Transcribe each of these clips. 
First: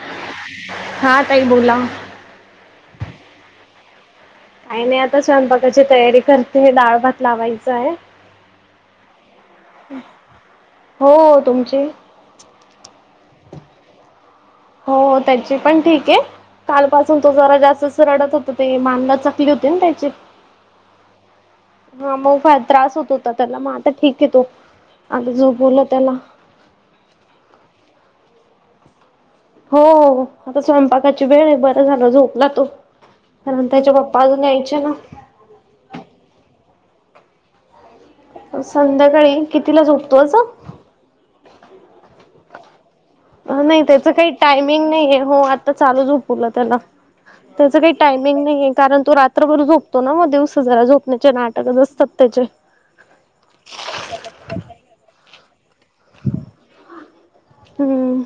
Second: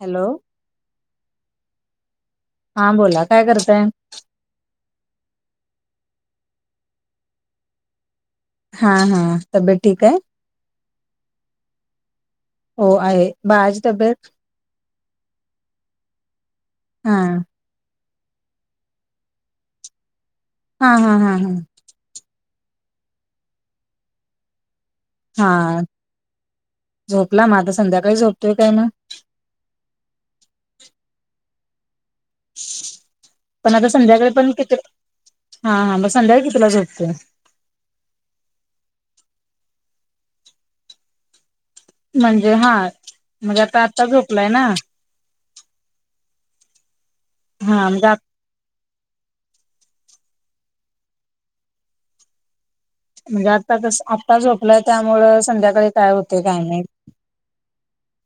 Hello. हा ताई बोला. हा बोला काय करताय? काय नाही आता स्वयंपाकाची तयारी करते डाळ भात लावायचं आहे. हा हा तब्येत ठीक आहे. हो हो तुमची हो आहे बाळाची तब्येत हो त्याची पण ठीक आहे. हा कालपासून तो जरा जास्तच रडत होत ते मान लचकली होती ना त्याची. हा हा हा हा हा मग फार त्रास होत होता त्याला. मग आता ठीक आहे तो. आता हा झोपवलं त्याला. झोपला म आता संध्याकाळी झोपतोय काय मग. हो आता स्वयंपाकाची वेळ आहे बर झाल झोप नातू कारण पण आता त्याच्या पप्पा संध्याकाळी अजून पण किती यायचे ना. हा हा मग संध्याकाळी कितीला झोपतो. संध्याकाळी कितीला झोपतो अस. म्हणजे हा म्हणजे आता नाही आत्ता त्याच काही झोपलाय ना टायमिंग नाहीये. हो आता चालू झोपवल त्याला. त्याच हा काही म्हणजे आत- टायमिंग नाही आहे. कारण तो रात्रभर झोपतो ना मग दिवस जरा झोपण्याचे नाटकच असतात त्याचे. म्हणजे आता तस आत्ता झोपलाय त्यामुळ संध्याकाळी काय होतय काय माहीत. हम्म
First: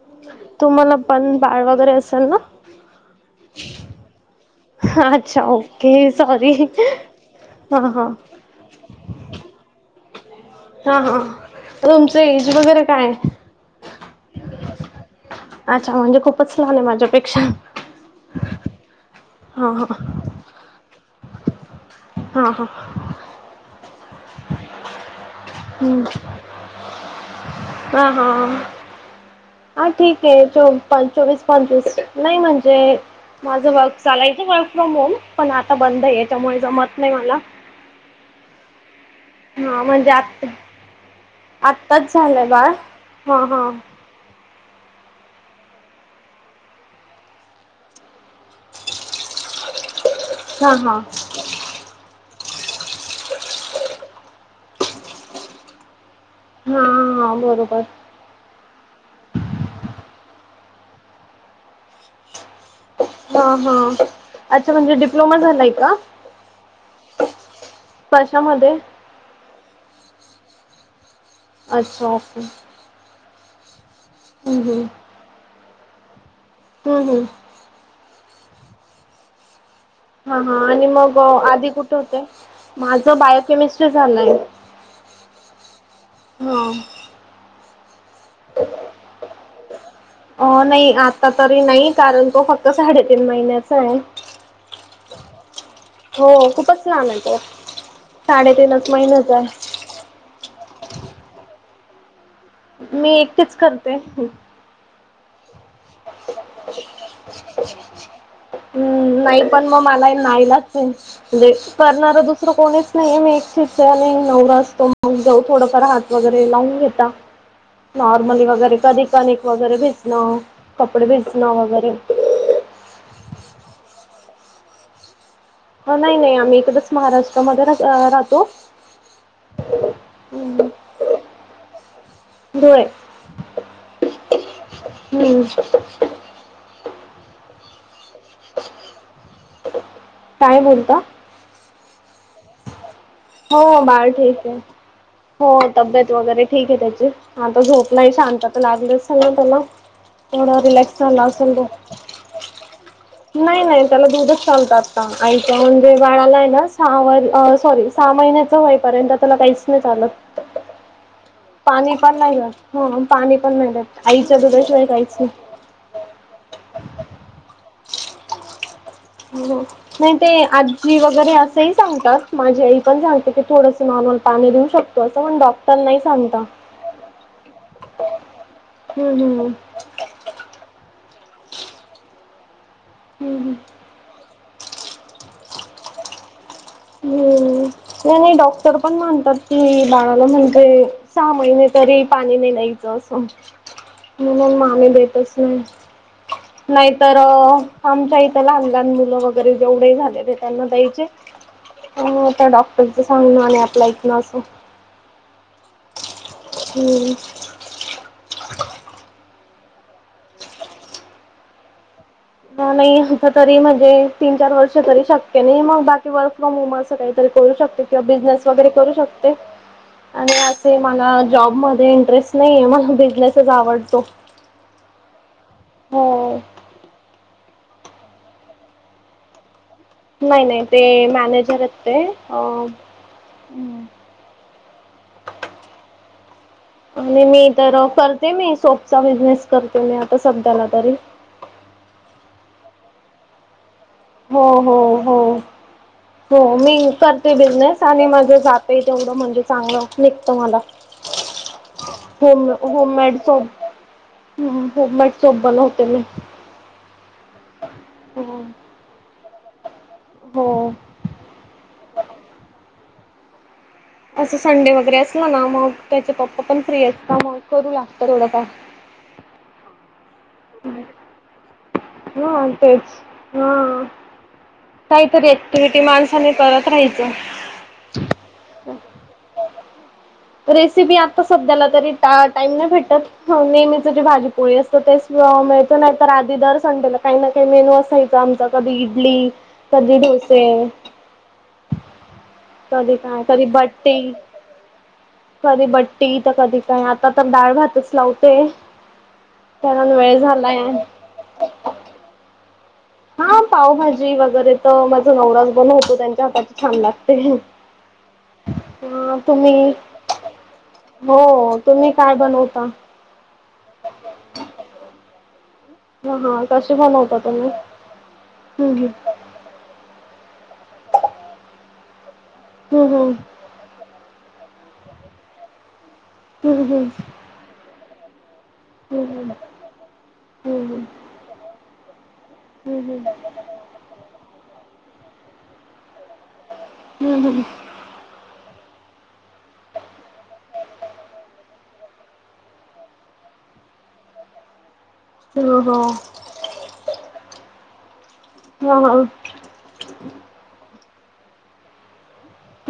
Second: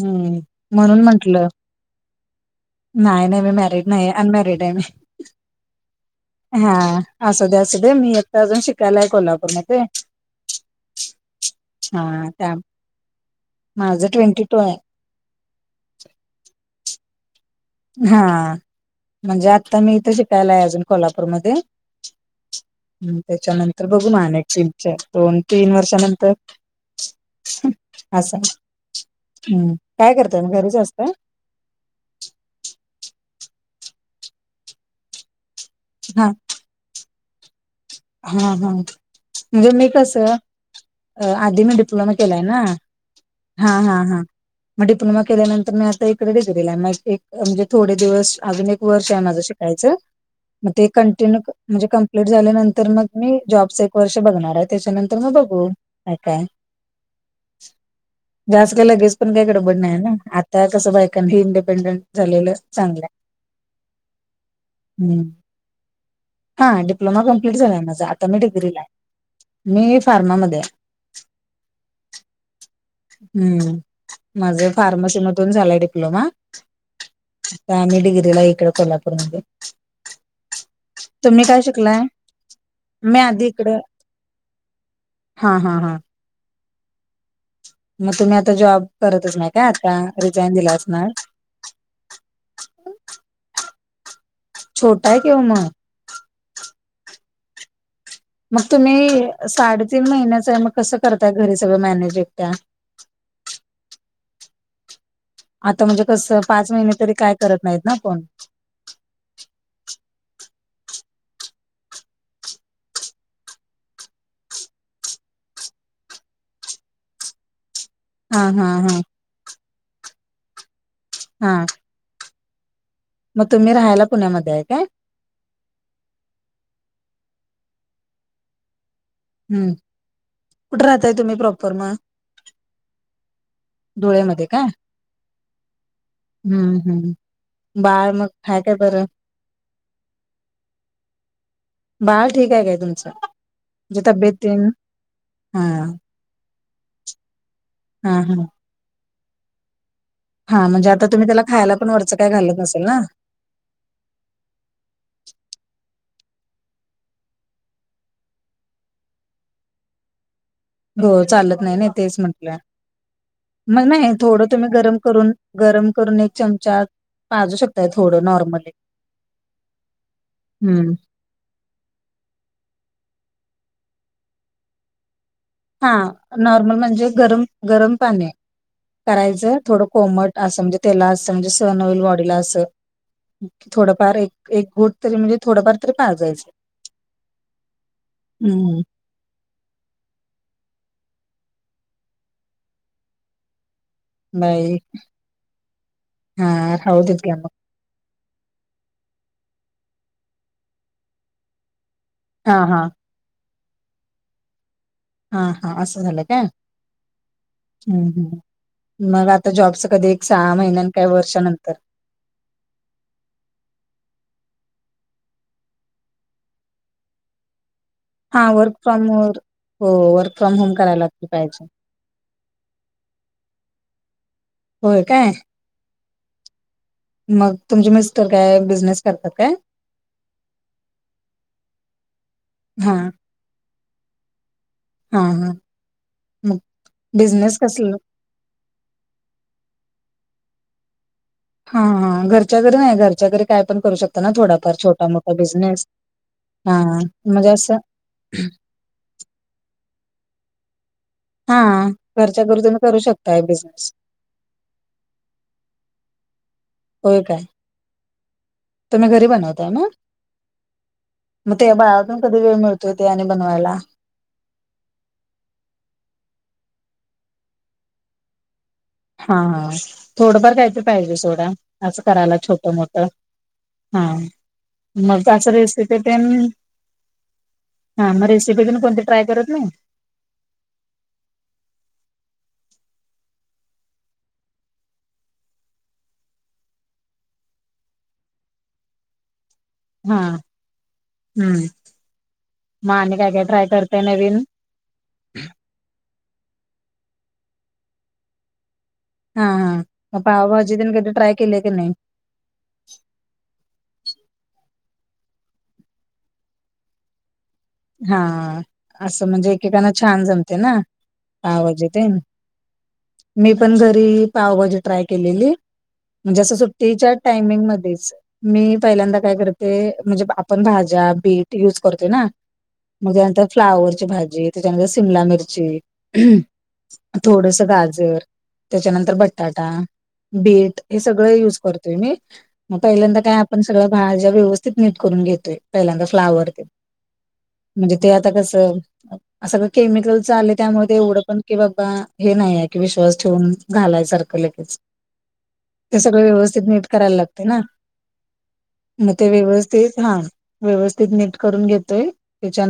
हम्म तुम्हाला म्हणून पण म्हंटलं बाळ वगैरे असेल ना. नाही नाही मी मॅरिड नाही अनमॅरिड आहे मी. अच्छा ओके सॉरी हा असू दे असू हा दे हा मी एकट अजून शिकायला आहे कोल्हापूरमध्ये ते. हा हा तुमच एज त्या वगैरे काय आहे. माझं ट्वेंटी टू आहे अच्छा म्हणजे खूपच लहान आहे माझ्यापेक्षा. हा म्हणजे हा आता हा मी इथे शिकायला आहे अजून कोल्हापूरमध्ये. हा ह हम्म त्याच्यानंतर बघू मग अनेक तीनच्या दोन तीन हम्म. वर्षानंतर हा हा असं हा काय ठीक करताय आहे मग चो घरीच असताय पचवीस नाही म्हणजे माझं वर्क चालायचं वर्क फ्रॉम होम. पण आता बंद आहे. हा याच्यामुळे जमत नाही मला. हा हा म्हणजे हा मी म्हणजे कस आ अ आधी मी आत्ताच डिप्लोमा केलाय झालंय ना. बाळ हा हा हा मग डिप्लोमा केल्यानंतर मी आता इकडे डिग्रीला आहे. म एक म्हणजे थोडे दिवस अजून एक वर्ष आहे माझ शि यच हा मग हा ते हा कंटिन्यू म्हणजे कंप्लीट झाल्यानंतर तर मग मी जॉबच एक वर्ष बघणार आहे. त्याच्यानंतर मग बघू काय काय. हा हा बरोबर. जास्त काय लगेच पण काही गडबड नाही ना. आता कस बायकांना इंडिपेंडेंट झालेलं चांगलं आहे. हा हा अच्छा म्हणजे हम्म. डिप्लोमा झालाय का? हा डप्लमा कंम प्लीट झालाय माझा. आता मी कशामध्ये डिग्रीला आहे. मी फार्मामध्ये आहे. अच्छा ओके. हम्म माझ हम्म हम्म फार्मसीमधून झालय डिप्लोमा. हम्म हम्म आम्ही डिग्रीला इकडे कोल्हापूरमध्ये. हा हा आणि मग तुम्ही काय आधी कुठ शिकलाय होते. माझ मी आधी इकड बायोकेमिस्ट्री झालय. हा हा हा हा मग तुम्ही आता जॉब करतच नाही का आता. रिझाईन अ दिला नाही असणार आता तरी नाही. कारण तो फक्त साडेतीन महिन्याचा आहे. छोटा आहे की ओ मग हो खूपच लाहान आहेेत साडेतीनच महिन्याच आहे तीन महिन्याच आहे मग कसं करतय घरी सगळं मॅनेज एकट्या मी एकटेच करते आता म्हणजे कसं पाच महिने तरी काय करत नाहीत ना आपण हम्म नाही पण मग मला नाहीलाच म्हणजे करणार दुसरं कोणीच नाही मी एकथ नवर असतो मग जाऊ थोडफार हात वगैरे लावून घेता नॉर्मली हा हा वगैरे हा कधी कनिक वगैरे भिजणं कपडे भिजणं हा वगैरे मग तुम्ही राहायला पुण्यामध्ये आहे काय नाही नाही आम्ही एकदच महाराष्ट्रामध्ये राहतो हम्म कुठे राहताय तुम्ही प्रॉपर मग धोळे डोळ्यामध्ये काय हम्म हम् बाळ मग हाय काय बरं काय बोलता बाळ ठीक आहे काय तुमचं हो म्हणजे बाळ तब्येत ठीक आहे तेन हो हा तब्येत वगैरे ठीक आहे त्याची आता झोपला हा शांत हा तर लागली झोप त्याला थोडं हा म्हणजे रिलॅक्स आता झाला तुम्ही त्याला असेल तो खायला पण वरच काय घालत नसेल ना नाही नाही त्याला दूधच चालत आता आईच्या म्हणजे बाळाला आहे ना सावर अ सॉरी सहा महिन्याच होईपर्यंत त्याला काहीच नाही चालत हो चालत नाही नाही पाणी तेच पण म्हटलं ह पाणी पण मग देत नाही आईच्या थोडं तुम्ही दुधाशिवाय गरम काहीच नाही. करून गरम करून एक चमचा पाजू शकताय थोडं नॉर्मली नाही ते हम्म आजी वगैरे असंही सांगतात माझी आई पणते क थोडसं नॉर्मल पाणी लिऊ शकत असं म्हण डॉ हा नॉर्मल म्हणजे गरम गरम पाणि हम्म हम्म करायचं थोडं कोमट असं म्हणजे त्याला असं म्हणजे सन होईल बॉडीला असं हम्म थोडं फार एक घोट तरी म्हणजे थोडंफार तरी पाहाजायचं हम्म नाही नाही डॉक्टर हम्म. पण मानतात कि बाळाला म्हणतय सहा महिने तरी पाणी नाही न्यायचं असं म मग मा बाई आ्ही देतच नाही हा राहू नाहीतर देत घ्या मग आमच्या इथं लहान लहान मुलं वगैरे जेवढे झाले ते त्यांना द्यायचे आता हा हा डॉक्टरच सांगण आणि अ्ला इत ना असं हा हा असं झालं का हम् हम् हम् मग आता जॉबचं कधी एक सहा महिन्यान काही वर्षानंतर नाही आता तरी म्हणजे तीन चार वर्ष तरी शक्य नाही मग बाकी वर् ि मम असं काहीतरी करू शकते किंवा हा बिझनेस वगैरे वर्क करू फ्रॉम शकते हो वर्क आणि फ्रॉम होम असे करायला मला लागली पाहिजे जॉबमध्येध्ये इंटरेस्ट नाहीे मला बिझनेसच आवडतो होय काय हो मग तुमचे मिस्टर काय बिझनेस करतात काय नाही नाही ते मॅनेजर आहेत ते अ हा हा हा मग आणि मी बिझनेस तर कसला कर ते मी सोपचा बिझनेस करते मी आता सध्याला तरी. हा हा, घरच्या घरी नाही घरच्या घरी काय पण करू शकता. ना हो हो थोडाफार छोटा हो मोठा बिझनेस हो, हा मी करते म्हणजे असं बिझनेस आणि माझे जात. पेठ तेवढं म्हणजे चांगलं निघतं मला. हा आ घरच्या घरी तुम्ही करू शकताय बिझनेस. हम्म होममेड सोप लावते मी. होय काय. होम्. तुम्ही घरी बनवताय ना. हो, मग ते बाळा तून कधी वेळ मिळतोय ते आणि बनवायला. असं संडे वगैरे असल ना मग त्याचे पप्पा पण फ्री असता मग करू लागत थोडं काम. हा हा, थोडंफार काहीतरी पाहिजे सोडा. अस करायला हा छोट तेच मोठ हा. काहीतरी मग असं ऍक्टिव्हटी रेसिपी तेन माणसाने करत राहायचं. हा मग रेसिपी तून कोणती ट्राय करत नाही. रेसिपी आता सध्याला तरी टा टाइम नाही भेटत. हो नेहमीच जे भाजीपोळी असतं तेच मिळत नाही तर आधी दर''--'' संड्याला काही ना काही मेनू असायचा आमचा कधी इडली कधी हा डोसे. हम्म. मग कधी आणि काय कधी ट्राय करताय बट्टिं. नवीन कधी बट्टी तर कधी काय आता तर डाळ भातच लावते. हा हा पण वेळ मग झालाय. पावभाजी तेन कधी ट्राय केलीय की नाही हा पावभाजी वगैरे तर माझं नवराज बनवतो त्यांच्या हाताची छान लागते. हा, ह असं म्हणजे तुम्ही एकेकाना छान जमते ना हो पावजी तुम्ही काय तेन. बनवता मी पण घरी पावभाजी ट्राय केलेली. हा म्हणजे हा असं कशी सुट्टीच्या बनवता तुम्ही टाइमिंग मध्येच मी हम्म पहिल्यांदा काय करते. ते म्हणजे आपण भाज्या बीट यूज करते ना. मग हम्म त्यानंतर फ्लावरची भाजी त्याच्यानंतर शिमला मिरची. हम्म थोडस गाजर. त्याच्यानंतर हम्म बटाटा हम्म बीट हम्म हे सगळं युज करतोय मी मग हम्म पहिल्यांदा काय आप ''--'' आपण सगळ भाज्या व्यवस्थित नीट करून घेतोय पहिल्यांदा फ्लावर ते. हम हम. म्हणजे ते आता कसं. सगळं केमिकल आले त्यामुळे ते एवढं पण की बाबा हे नाही आहे की विश्वास ठेवून. घालायसारखं लगेच. हा ते हा सगळ व्यवस्थित मी करायला लागते ना हा हा मग ते व्यवस्थित. तेच हां व्यवस्थित नीट करून घेतोय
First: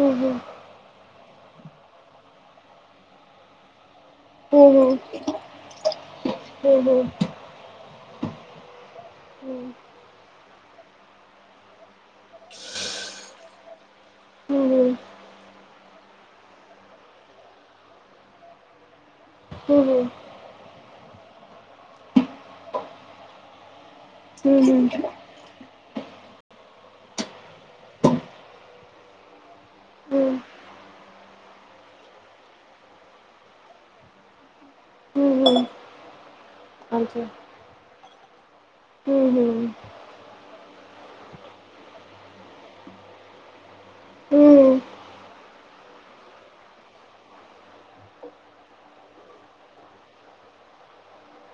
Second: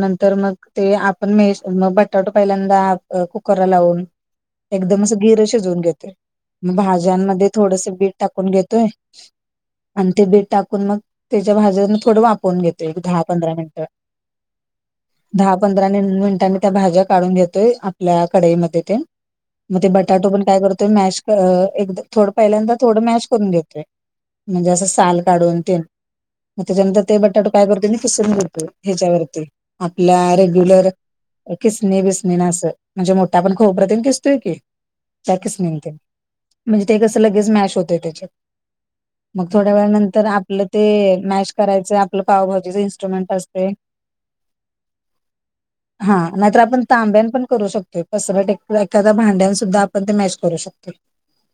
हम्म हम्म मग. ते आपण मेस मग बटाटो पहिल्यांदा अ कुकरला लावून. हम्म एकदम असं गिर शिजवून घेतोय मग हम्म हम्म हम्म भाज्यांमध्ये थोडस बीट टाकून घेतोय. आणि ते बीट टाकून मग त्याच्या भाज्याून थोडं वापरून घेतो एक दहा पंधरा मिनिटं. हम हम. दहा पंधरा मिनिटांनी त्या भाज्या काढून घेतोय आपल्या कढाईमध्ये तेन. मग ते हम्म बटाटो पण काय करतोय मॅश कर एक थोडं पहिल्यांदा थोडं मॅश करून घेतोय. म्हणजे हम्म असं हम्म साल काढून तेन मग त्याच्यानंतर ते बटाट काय करतो मी किसून घेते ह्याच्यावर आपला हम्म रेग्युलर खिसणी बिसणीन असं म्हणजे मोठा आपण खोबरं तेन किसतोय की त्या हम्म हम्म खिसणीने तेन म्हणजे ते कस आमचे लगेच मॅश होतंय त्याच्यात हम्म मग हम्म थोड नंतर आपलं ते मॅश करायच आपलं पावभाजीच इन्स्ट्रुमेंट असतय. होय हा नाहीतर आपण तांब्यान पण करू शकतोय पसरट एक एखाद्या भांड्यान सुद्धा आपण ते मॅश करू शक [unintelligible]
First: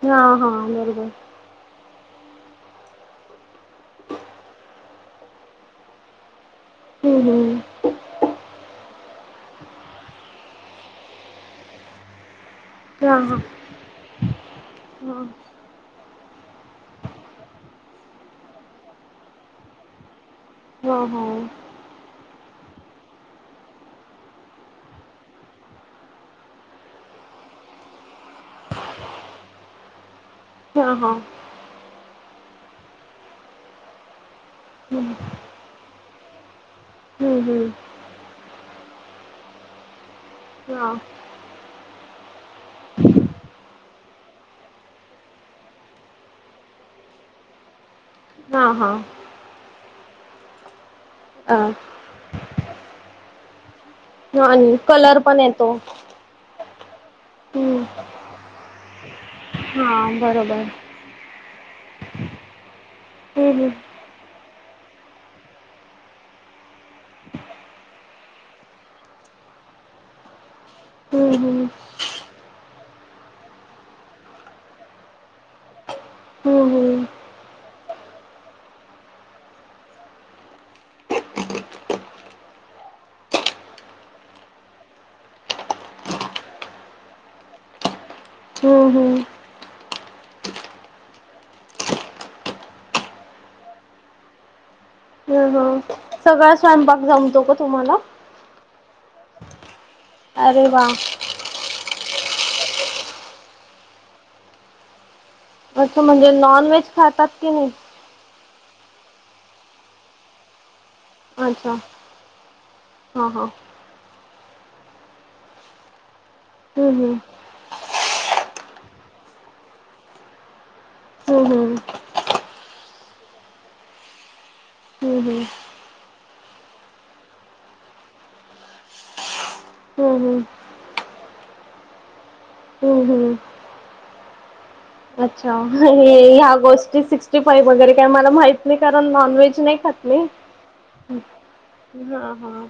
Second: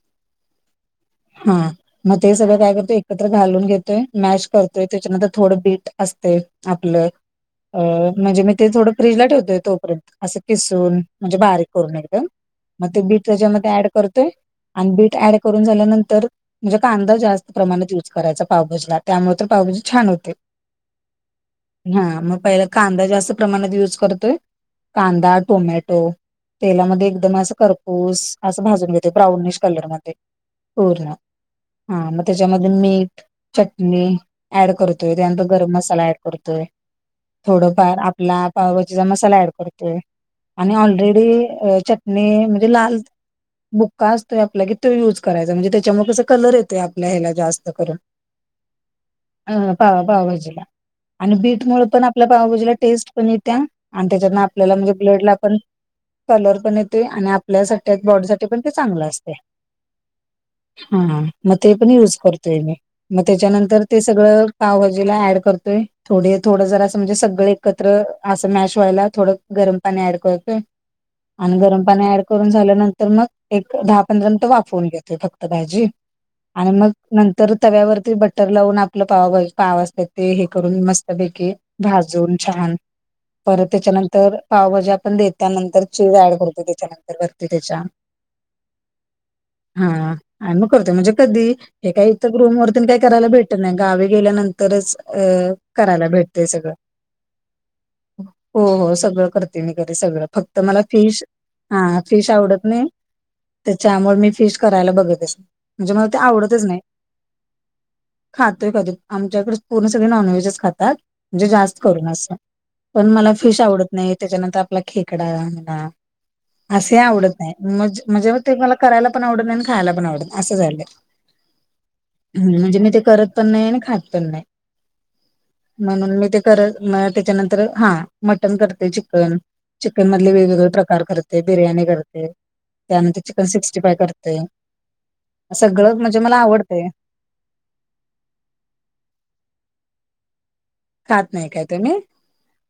हा हा बरोबर हम्म मग ते सगळं काय करतोय एकत्र घालून घेतोय मॅश करतोय त्याच्यानंतर थोडं बीट असतय आपलं हम्म हम्म अं म्हणजे मी ते थोडं फ्रीजला ठेवतोय तोपर्यंत असं खिसून म्हणजे बारीक करून एकदम मग ते हा बीट हा त्याच्यामध्ये ऍड करतोय आणि हा बीट ऍड करून झाल्यानंतर म्हणजे कांदा जास्त प्रमाणात युज करायचा पावभाजीला त्यामुळे तर पावभजी छान होते. हा हा हा मग पहिला कांदा जास्त प्रमाणात युज करतोय कांदा टोमॅटो तेलामध्ये एकदम असं खरपूस असं भाजून घेते ब्राउनिश कलरमध्ये हा पूर्ण हा हा मग त्यामध्ये मीठ चटणी ऍड करतोय हम्म त्यांनतर गरम मसाला ऍड करतोय. हम्म हम्म थोडंफार आपला पावभाजीचा मसाला ऍड करतोय आणि हा ऑलरेडी अ चट णि म्हणजे लाल बुक्का असतोय आपला कि तो युज करायचा म्हणजे त्याच्यामुळे कस कलर येतोय आपल्या ह्याला जास्त करून हा हा अ पाव पावभाजीला आणि अ बीटमुळे पण आपल्या पावभाजीला टेस्ट पण येत्या आणि त्याच्यातन हा, आपल्याला आणि म्हणजे कलर ब्लडला पण येतो कलर पण येतोय आणि आपल्यासाठी बॉडीसाठी पण ते चांगलं असतय हां बरोबर हा मग ते पण युज करतोय मी मग हम्म त्याच्यानंतर ते सगळं पावभाजीला ऍड करतोय थोडी थोडं जरास म्हणजे सगळे एकत्र असं मॅश व्हायला थोडं गरम पाणी ऍड करतोय हम्म आणि हम्म गरम पाणी ऍड करून झाल्यानंतर मग एक दहा पंधरा मिनिटं वाफउन घेतोय फक्त भाजी हम्म आणि मग हम्म नंतर तव्यावरती बटर लावून आपलं पावभाजी पाव असत्यात ते हे करून मस्त पैकी कीे भाजून छान परत त्याच्यानंतर पावभाज्या पण देतानंतर चीज ऍड करतो त्याच्यानंतर वरती त्याच्या हो हो हा आणि मग करतोय म्हणजे कधी हे काय इथं रूम वरतेन काय करायला भेटत नाही गावी गेल्यानंतरच अ हम्म हम्म करायला भेट सगळा स्वयंपाक जमतो का तुम्हाला? हो हो सगळं करते मी घरी सगळं फक्त अरे मला वा फिश हा हा फिश आवडत नाही त्याच्यामुळे मी फिश करायला बघतच नाही. असं मला ते म्हणजे आवडतच नाही. नॉनव्हेज खातात की ना खातोय कधी आमच्याकडेच पूर्ण सगळे नॉनव्हेजच खातात. म्हणजे अच्छा जास्त करून असं पण हा मला हा फिश आवडत नाही नाही त्याच्यानंतर आपला खेकडा म्हणा हम्म असे हम्म आवडत म्हणजे मग ते मला करायला पण आवडत आणि खायला पण आवडत असं झालं हम्म हम् म्हणजे मी ते करत पण नाही आणि खात पण नाही हम्म हम् म्हणून मी ते करत त्याच्यानंतर हा मटण करते चिकन चिकन मधले हम्म हम्म वेगवेगळे प्रकार करते बिर्याणी करते हम्म त्यानंतर चिकन हम्म सिक्स्टी फाय करते अच्छा हे सगळं म्हणजे मला ह्या आवडतंय गोष्टीिक पाई वगैरे काही मला माहित नाही कारण नॉन व्हेज नाही खात नाही खात नाही काय तुम्ही हां